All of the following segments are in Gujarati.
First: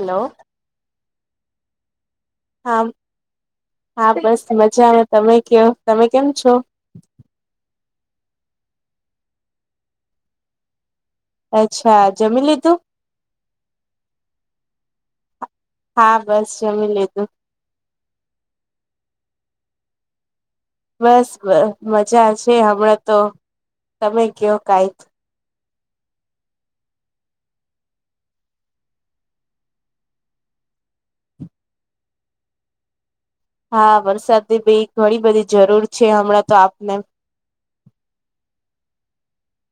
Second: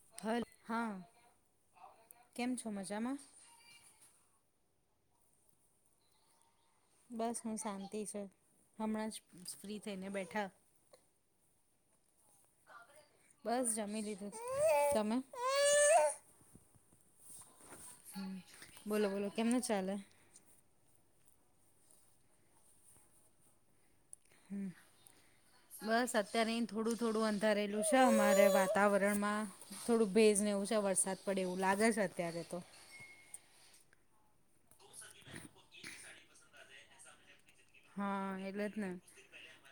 હેલો હ હા કેમ છો હા મજામાં હા બસ મજા આવે તમે કયો તમે કેમ છો બસ હું શાંતિ છે હમણાં જ ફ્રી થઈને બેઠા. અચ્છા જમી લીધું. બસ જમી લીધું તમે. હા બસ જમી લીધું હમ્મ બોલો બોલો કેમનુ ચાલે. બસ મજા છે હમણાં તો તમે કયો કઈક. બસ અત્યારે અહી થોડું થોડું અંધારેલું છે અમારે વાતાવરણમાં. થોડું ભેજ ને એવું છે વરસાદ પડે એવું લાગે છે અત્યારે તો. હા વરસાદની બી ઘણી બધી જરૂર છે હમણાં તો આપને. હા એટલે જ ને.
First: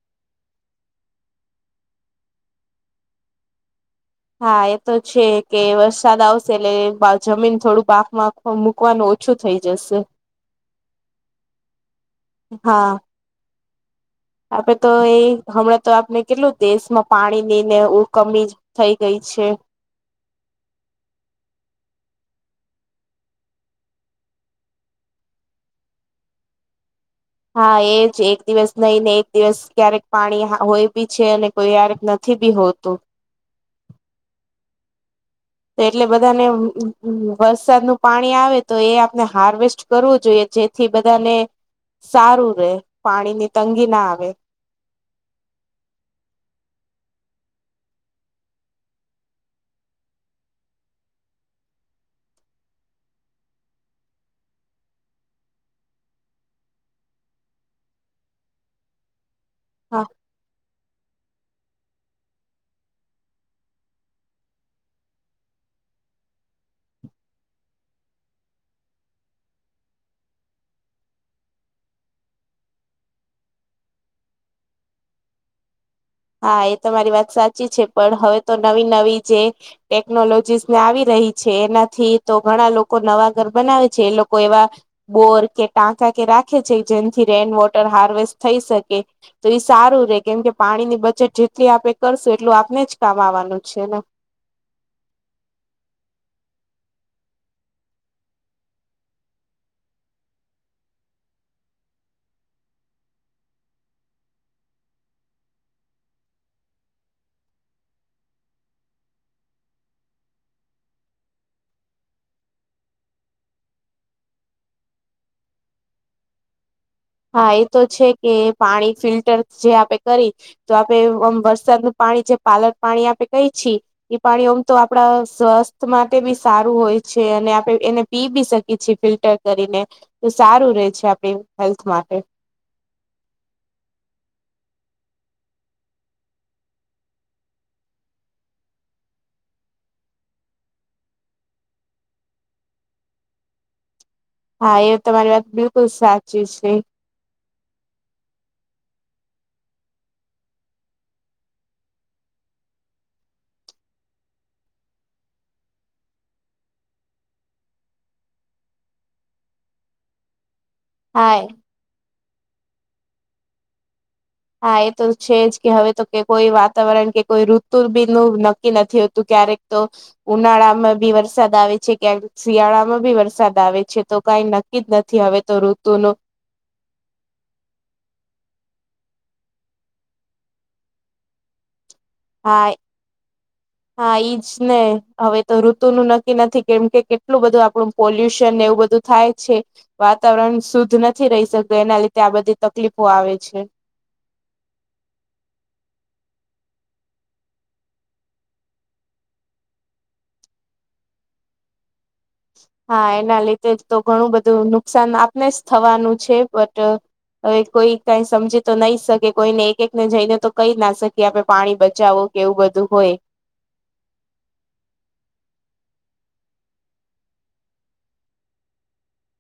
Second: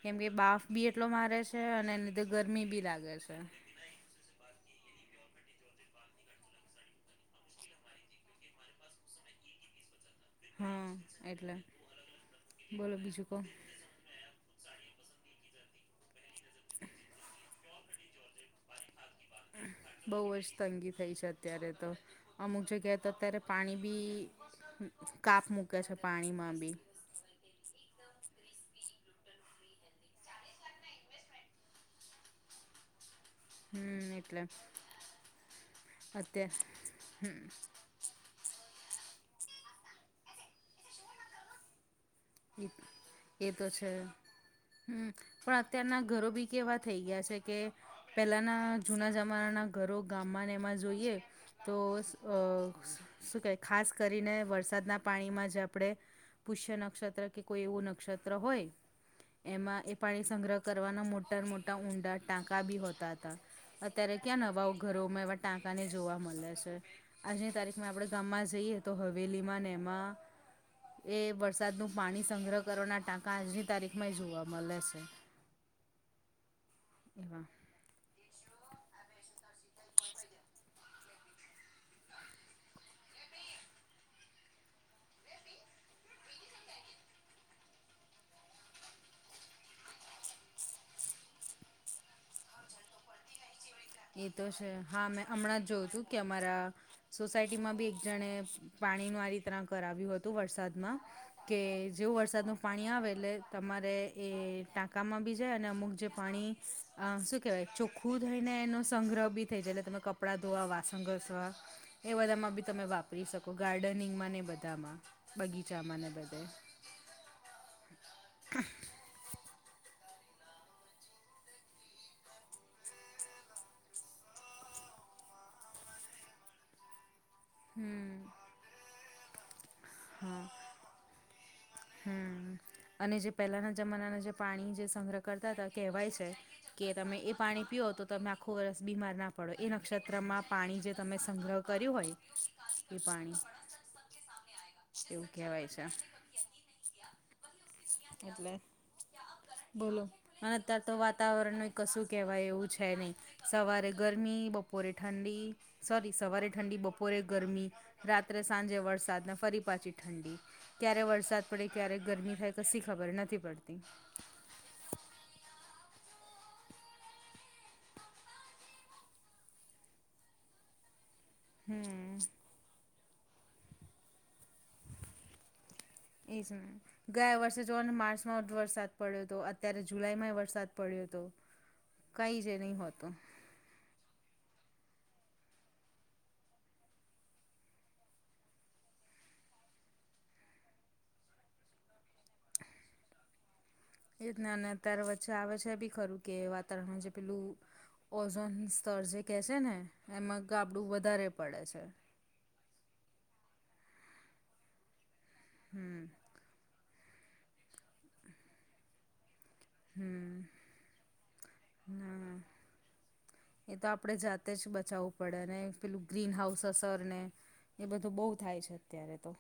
કેમ કે બાફ બી એટલો મારે છે અને એ લીધે ગરમી બી લાગે છે. હા એ તો છે કે વરસાદ આવશે એટલે પાચ જમીન થોડું પાકમાં. મૂકવાનું ઓછું થઇ જશે. હા એટલે બોલો બીજું ક. આપે તો એ હમણાં તો આપને કેટલું દેશમાં પાણી ની ને ઉ કમી થઈ ગઈ છે. બહુ જતંગી થઈ છે અત્યારે તો અમુક જગ્યાએ તો અત્યારે પાણી બી. કાપ મૂકે છે પાણી માં બી. હા એ જ એક દિવસ નઈ ને એક દિવસ ક્યારેક પાણી હોય બી છે અને કોઈ વાર નથી ભી હોતૂ હમ્મ એટલે. તો એટલે બધાને અત્યારે વરસાદ નુ પાણી આવે તો એ આપણે હાર્વેસ્ટ કરવું જોઈએ જેથી બધાને. સારું રે પાણી એ ની તો તંગી છે ના આવે. હમ પણ અત્યારના ઘરો બી કેવા થઈ ગયા છે કે. પેલાના જુના જમાનાના ઘરો ગામમાં ને એમાં જોઈએ. તો શું કે ખાસ કરીને વરસાદના પાણીમાં જ આપણે. પુષ્ય નક્ષ કોઈ એવું નક્ષત્ર હોય એમાં એ પાણી સંગ્રહ કરવાના મોટા મોટ. ત્યાં ઊંડા ટાંકા ભી હોતા તા. અત્યારે ક્યાંના નવા ઘરોમાં એવા ટાંકા ને જોવા મળે છે. આજની તારીખમાં આપણે ગામમાં જઈએ તો હવેલીમાં ને એમાં એ વરસાદનું. પાણી સંગ્રહ કરવાના ટાંકા આજની તારીખ માં જોવા મળે છે. હા એ તમા મારી વાત એવા સાચી છે. પણ હવે તો નવી નવી જે ટેકનોલોજીસ ને આવી રહી છે એનાથી તો ઘણા લોકો. નવા ઘર બનાવે છે એ લોકો એવા બોર કે ટાંકા કે રાખે છે જેમથી રેન વોટ. હાર્વેસ્ટ થઈ શકે તો એ સારું રે કેમ કે પાણીની. બજેટ જેટલી આપે કરશું એટલું આપને જ કામ આવવાનું છે ને. એ તો છે હા મેં હમણાં જ જોઉું તું કે અમારા. સોસાયટીમાં બી એક જણે પાણી ન આ રીતના કરાવ્યું હતું વરસાદમાં કે જેવ વરસાદનું પાણી આવે એટલે તમારે એ ટાંકામાં બી જાય અને અમુક જે પાણી આ શું કેવાય ચોખું થઈ ને એનું. સંગ્રહ બી થઈ એટલે તમે કપડાં ધોવા વાસણ ઘસવા. એ બધામાં બી તમે વાપરી શકો ગાર્ડનિંગમાં ને બધામાં બગીચામાં ને બધે. હા એ તો છે કે પાણી ફિલ્ટર જે આપે કરી. તો આપણે આમ વરસાદનુંું પાણી જે પાલક પાણી આપે કઈ છી. એઈ પાણી આમ તો આપડા સ્વસ્થ માટે બી સારું હોય છે અને. આપ એને હમ પી બી શકી છીએ ફિલ્ટર કરીને તો હા સારું રે છે આપડી હેલ્. હમ અને જે પહેલાના જમાનાના જે પાણી જે સંગ્રહ કરતા હતા કહેવાય છે. કે તમે એ પાણી પીઓ તો તમે આખો વરસ બીમાર ના પડો એ નક્ષત્રમાં પાણી જે તમે સંગ્રહ. કર્યું હોય એ પાણી સબ સામે આ્યા હા એ એવું તમારી વાત કેહેવાય છે બિલકુલ સાચી છે એટલે બોલો અને અત્યારે તો વાતાવરણ ન કશું કેહેવાય એવું છે નહી સવારે ગરમી બપોરે ઠંડી સોરી સવારે ઠંડી બપોરે ગરમી રાત્રે સાંજે વરસાદને ફરી. પાછી ઠંડી ક્યારે હા વરસાદ પડે ક્યારે ગરમી થાય કશી ખબર નથી પડતી હા એ તો છેજ કે હવે તો કોઈ વાતાવરણ કે કોઈ ઋતુ બી નું નક્કી નથી હોતું ક્યારેક તો ઉનાળામાંબી વરસાદ વરસાદ આવે છે હમ ક્યાંક શિયાળામાં ભી વરસાદ આવે છે તો કઈ નક્કી જ નથી હવે તો ઋતુ ન એ છે. ગયા વર્ષે જોવાનું માર્ચમાં વરસાદ પડ્યો હતો અત્યારે જુલાઈમાં વરસાદ પડ્યો હતો. કઈ જે હા નહી હોતું. હા એઈજ ને હવે તો ઋતનું નક્કી નથી કેમ કે કેટલું બધું આપણું પોલ્યુશન એવું બધું થાય છે. વાતાવરણ શુદ્ધ નથી રહી શકતો એના લીધે આ બધી તકલીફો આવે છે. એજને અત્યારે વચ્ચે આવે છે એ બી ખરું કે વાતાવરણ જે પેલું ઓઝોન સ્તર જે કહે છે ને એમાં ગાબડું વધારે પડે છે. હા એના લીધે તો ઘણું બધું નુકસાન આપને જ હમ થવાનું છે બટ હવે કોઈ કઈ સમજી તો નહી શકે કોઈને એક એક ને જઈને હમ તો કઈ જ ના શકીએ આપણે પાણી બચાવું ના કે એવું બધું હોય. એ તો આપણે જાતે જ બચાવવું પડે અને પેલું ગ્રીન હાઉસ અસર ને એ બધું બહુ થાય છે અત્યારે તો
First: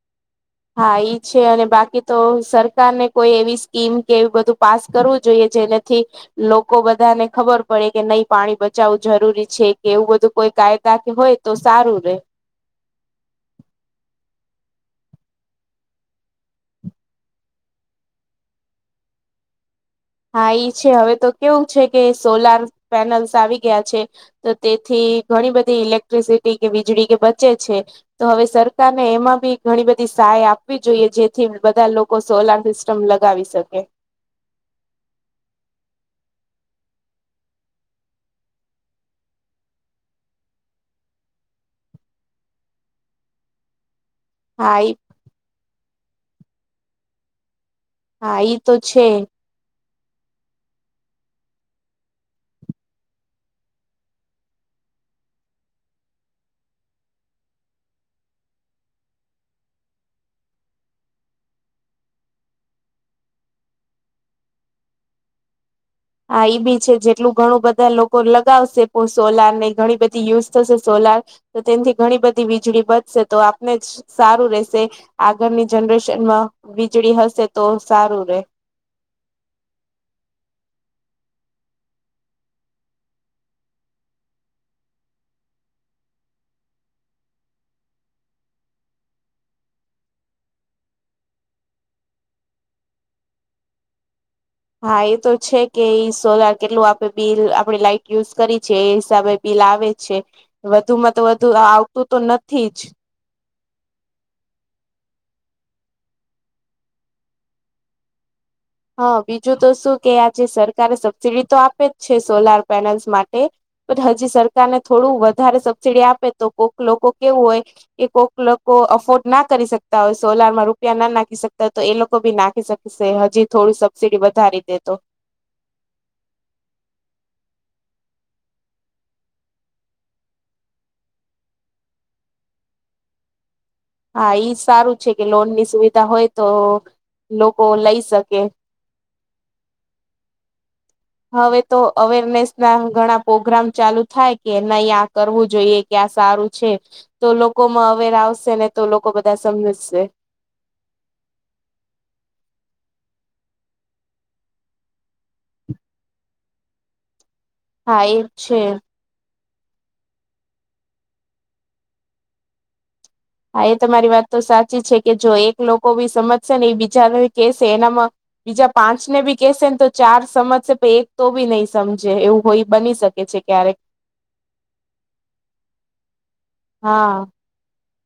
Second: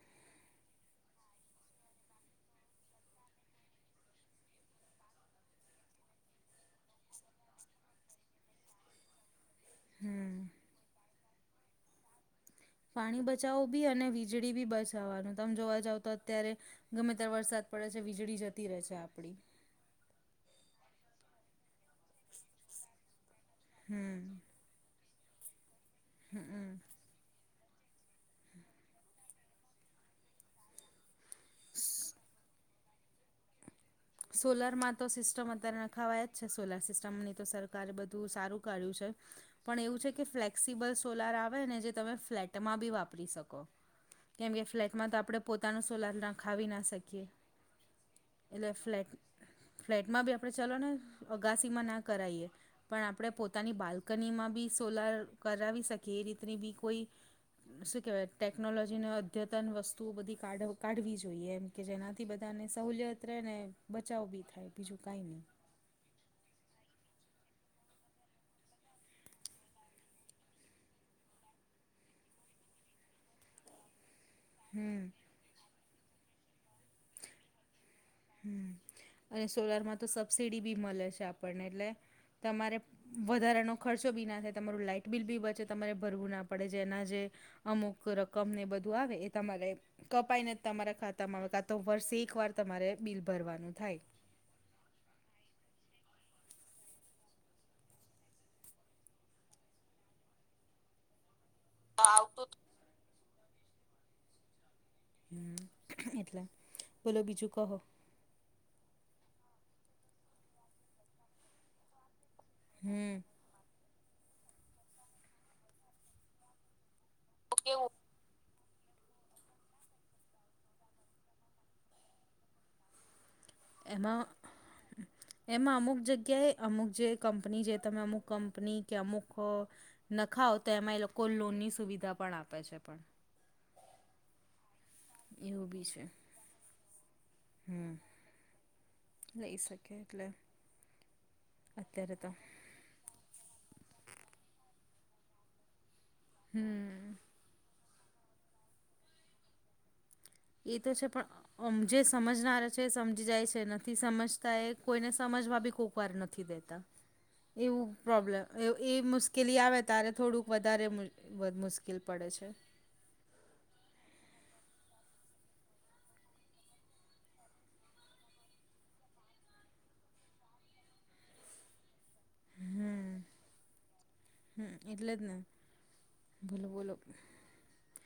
હા, એઈ છે અને બાકી તો સરકારને કોઈ એવી સ્કીમ કે એ બધું પાસ કરવું જોઈએ જેનાથી લોકો બધાને ખબર પડે કે નહી પાણી બચાવવું જરૂરી છે કે એવું બધું હમ કોઈ કાયદા કે હોય તો સારું રે પાણી બચાવો બી અને વીજળીબી બચાવવાનું તમે જોવા જાવ તો અત્યારે ગમે ત્યારે વરસાદ પડે છે વીજળી જતી રહે છે આપડી હા એ છે હવે તો કેવું છે કે સોલાર પેનલ્સ આવી ગયા છે. હમ તેથી ઘણી બધી ઇલેક્ટ્રિસિટી કે વીજળી કે બચે છે તો હવે સરકારને એમાં બી ઘણી બધી સહાય આપવી જોઈએ જેથી બધા લોકો સોલાર સિસ્ટમ લગાવી શકે. સોલારમાં તો સિસ્ટમ અત્યારે નખાવાયા જ છે સોલાર સિસ્ટમની તો સરકારે બધું સારું કાઢ્યું છે. પણ એવું છે કે ફ્લેક્સિબલ સોલાર આવે ને જે તમે ફ્લેટમાં બી વાપરી શકો. કેમકે હા ઈ ફ્લેટમાં તો આપણે પોતાનું સોલાર નાખાવી ના શકીએ. હા, ઈ એટલે તો છે. ફ્લેટ ફ્લેટમાં બી આપડે ચલો ને અગાસીમાં ના કરાઈએ પણ આપડે પોતાની બાલ્કનીમાં બી સોલાર કરાવી શકીએ એ રીતની બી કોઈ શું કહેવાય ટેકનોલોજીને અદ્યતન વસ્તુઓ બધી કાઢવ કાઢવી જોઈએ. કે જેનાથી બધાને સહુલિયત રેહ ને બચાવ બી થાય બીજું કઈ નહી. હા, એ બી છે જેટલું ઘણું બધા લોકો લગાવશે પણ સોલાર ને ઘણી બધી યુઝ થશે સોલાર તો તેનથી ઘણી બધી વીજળી બચશે તો આપને જ સારું રહેશે, હમ આગળની જનરેશનમાં વીજળી હશે તો સારું રેહ હમ્મ અને સોલારમાં તો સબસિડી બી મળે છે આપણને એટલે તમારે વધારાનો ખર્ચો બી ના થાય તમારું લાઈટ બિલ બી બચે તમારે ભરવુંના પડે જેના જે અમુક રકમ ને બધું આવે એ તમારે કપાઈ ને જ તમારા ખાતામાં આવતા તો વર્ષે એક વાર તમારે બિલ ભરવાનું થાય. હા, એતો છે કે એ સોલાર કેટલું આપે બિલ આપે લાઈટ યુઝ કરી છે એ હિસાબે બિલ આવે છે, વધુ માં તો વધુ આવતું તો નથી જ. હ એટલે બોલો બીજું કહો. હા બીજું તો શું કે આજે સરકારે સબસીડી તો આપે જ છે સોલાર પેનલ્સ હમ માટે. પણ હજી સરકારને થોડું વધારે સબસીડી આપે તો કોક લોકો કેવું હોય, કે કોક લોકો અફોર્ડ ના કરી શકતા હોય સોલારમાં રૂપિયા ના નાખી શકતા હોય તો એ લોકો બી નાખી શકશે હજી થોડી સબસીડી એમાં વધારી દે તો એમાં અમુક જગ્યાએ અમુક જે કંપની જે તમે અમુક કંપની કે અમુક નખાવઓ તો એમાં એ લોકો લોનની સુવિધા પણ આપે છે પણ. હા એઈ સારું છે કે લોન એવું ની બી છે સુવિધા હોય તો લોકો હમ લઈ શકે. લઈ શકે એટલે. હવે તો અત્યારે તો અવેરનેસ ના ઘણા પ્રોગ્રામ ચાલુ થાય કે નહી આ કરવું જોઈએ. કે્યા સારું છે, હમ તો લોકો માં અવેર આવશે ને તો લોકો બધા સમજશે. એ તો છે પણ મ જે સમજનાર છે સમજી જાય છે નથી સમજતા એ કોઈને સમજવા બી કોક વાર નથી દેતા. એવું હા એ પ્રોબ્લેમ છે એ મુ કેલી આવે ત્યારે થોડુંક વધારે મુશ્કેલ પડે છે. હા એ તમારી વાત તો સાચી છે કે જો એક લોકો ભી સમજશે ને એ બીજા કેશે એનામાં બીજા પાંચ ને બી કેશે ને તો ચાર સમજશે પણ એક તો બી નહી સમજે એવું. હોય બની શકે છે ક્યારેક. હમ એટલે જ ને, બોલો બોલો. હા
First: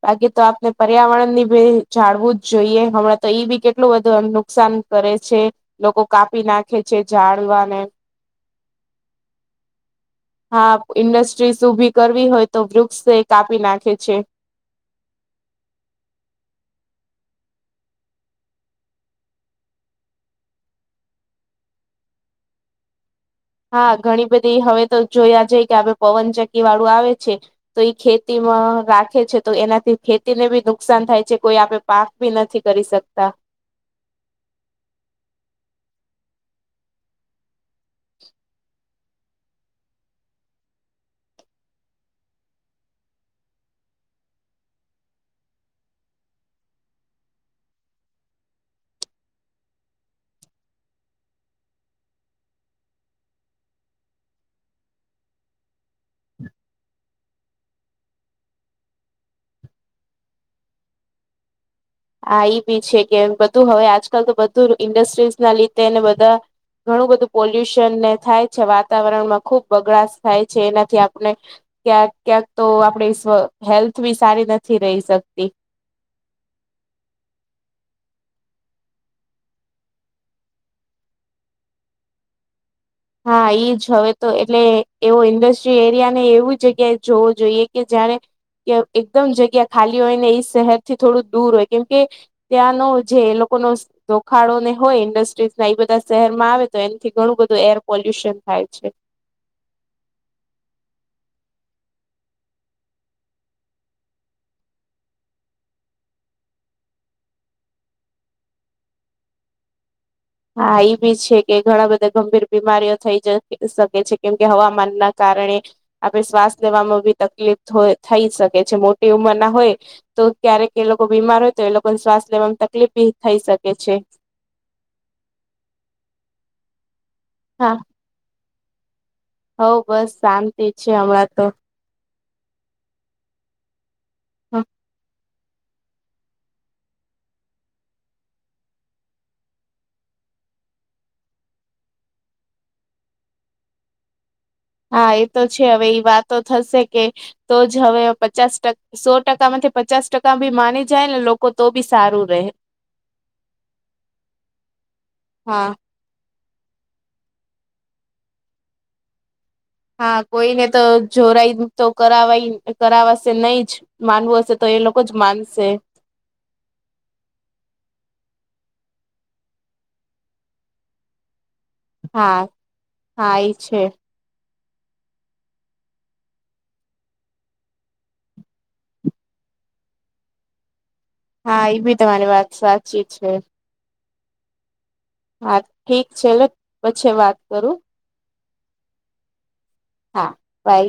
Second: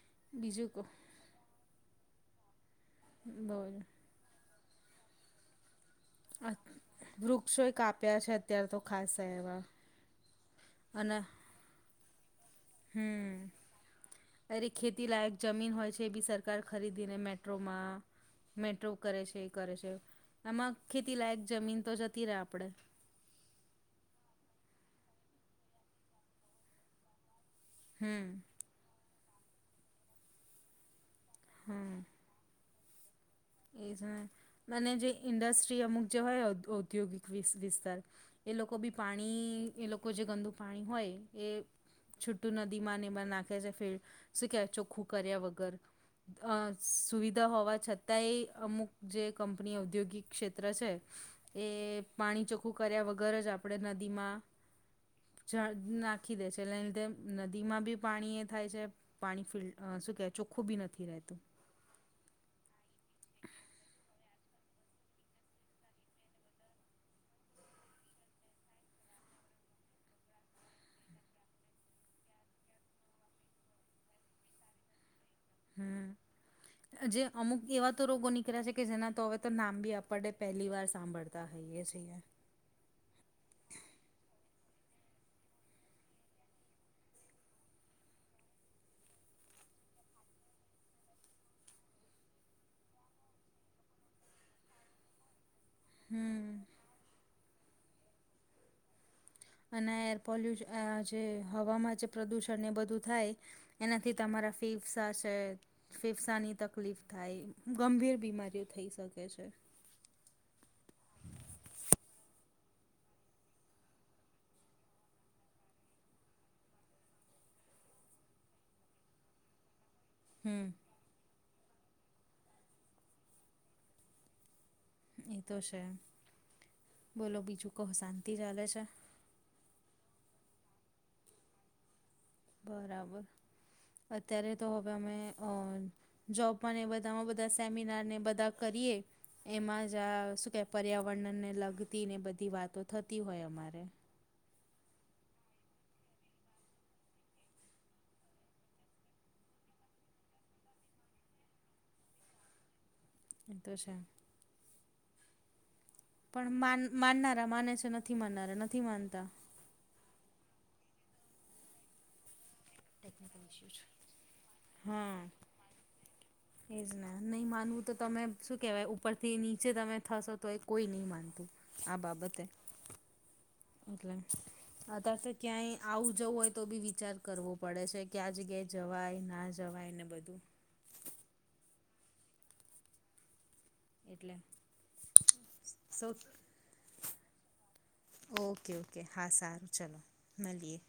બાકી તો આપને બીજું કહો પર્યાવરણ ની ભી જાળવું જ જોઈએ હમણાં તો ઈ ભી બોલો કેટલું નુકસાન કરે છે. લોકો કાપી નાખે છે વૃક્ષોય જાળવાને. કાપ્યા છે અત્યારે તો ખાસા એવા હા અને ઇન્ડસ્ટ્રીઝ ઊભી કરવી હોય તો વૃક્ષ એ હમ કાપી નાખે છે. અરે ખેતી લાયક જમીન હોય છે એ બી સરકાર ખરીદીને મેટ્રોમાં મેટ્રો કરે છે એ કરે છે આમાં ખેતી લયક જમીન તો જતી ર આપડે હા ઘણી બધી હવે તો જોયા જઈ કે આપ પવન ચકી વાળું આવે છે તો એ હમ ખેતીમાં રાખે છે તો એનાથી ખેતીને બી નુકસાન થાય છે કોઈ આપડે પા બી નથી કરી શકતા [unintelligible] મને જે ઇન્ડસ્ટ્રી અમુક જે હોય ઔ ઔદ્યોગિક વિ વિસ્તાર એ લોકો બી પાણી એ લોકો જે ગંદુ પાણી હોય એ છૂટું નદીમાં ને એમાં નાખે છે [unintelligible] શું કે ચોખ્ખું કર્યા વગર. અ સુવિધા હોવા છત તા એ અમુક જે કંપની ઔદ્યોગિક ક્ષેત્ર છે. એ પાણી ચોખ્ખું કર્યા વગર જ આપણે નદીમાં જળ નાખી દે છે એટલે એ લીધે નદીમાં બી પાણી એ થાય છે પાણી ફિલ શું કે ચોખ્ખું બી નથી રહેતું આ એ બી છે કે બધું હવે આજકાલ તો બધું ઇન્ડસ્ટ્રીઝ ના લીધે બધા ઘણું બધું પોલ્યુશનને થાય છે વાતાવરણમાં ખુબ બગડાશ થાય છે એનાથી આપણે ક્યાંક ક્યાંક તો આપડી હેલ્થ બી સારી નથી રહી શકતી હા જે અમુક એવા તો રોગો નીકળ્યા છે કે જેના તો હવે તો નામ બી આપ પહેલી વાર સાંભળતા પતા હૈએ સએ હા એઈ જ હવે તો એટલે એવો ઇન્ડસ્ટ્રીયલ એરિયા ને એવી જગ્યાએ જોવું જોઈએ કે જયારે કે એકદમ જગ્યા ખાલી હોય ને એ શહેરથી થોડું દૂર હોય કેમ કે ત્યાંનો જે એ લોકો ન જોખાડો ને હોય ઇન્ડસ્ટ્રીઝ એ બધા શહેર માં આવે તો એનાથી ઘણું બધું એર પોલ્યુશન થાય છે અને એર પોલ્યુ જે હવામાં જે પ્રદુષણ એ બધું થાય એનાથી તમારા ફીફસા છે ફેફસાની તકલીફ થાય ગંભીર બીમારીઓ થઈ શકે છે હા એ બી છે કે ઘણા બધા ગંભીર બીમારીઓ થઈ જ શકે છે કેમકે હવામાન ના કારણે આપે શ્વાસ લેવામાં બી તકલીફ થઈ શકે છે મોટી ઉંમર ના હોય તો હમ ક્યારેક એ લોકો બીમાર હોય તો એ લોકોને શ્વાસ લેવાવામાં તકલીફ ભી થઈ શકે છે એ તો છે બોલો બીજું કહું શાંતિ ચાલે છે હઉ બસ શાંત છે હમણાં તો બરાબર અત્યારે તો હવે અમે અ જોબમાંને બધામાં બધા સેમિનાર ને બધા કરીએ એમાં જ આ શું કે પર્યાવરણને લગતી ને બધી વાતો થતી હોય અમારે હા એ તો છે હવે એ વાતો થશે કે તો જ હવે પચાસ ટકા સો ટકા માંથી પચાસ ટકા બી માની જાય ને લોકો તો બી સારું રહે એ તો છેા હા પણ માન માનનારા માને છે નથી માનનારા નથી માનતા હા કોઈને તો જોરાઈ તો કરાવાય કરાવવાશે નહી જ માનવું હશે તો એ લોકો જ હા માનશે એજ નહી માનવું તો તમે શું કેવાય ઉપરથી નીચે તમે થશો તો એ કોઈ નહી માનતું આ હા હા એ છે એ અત તો ક્યાંય આવું જવું હોય તો બી વિચાર કરવો પડે છે કે આ જગ્યાએ જવાય ના જવાય ને બધું હા એ ભી તમારી વાત સાચી છે એટલે હા ઠીક સો છે એલે પછી વાત કરું ઓકે ઓકે હા સારું ચલો હા મળીએ બાય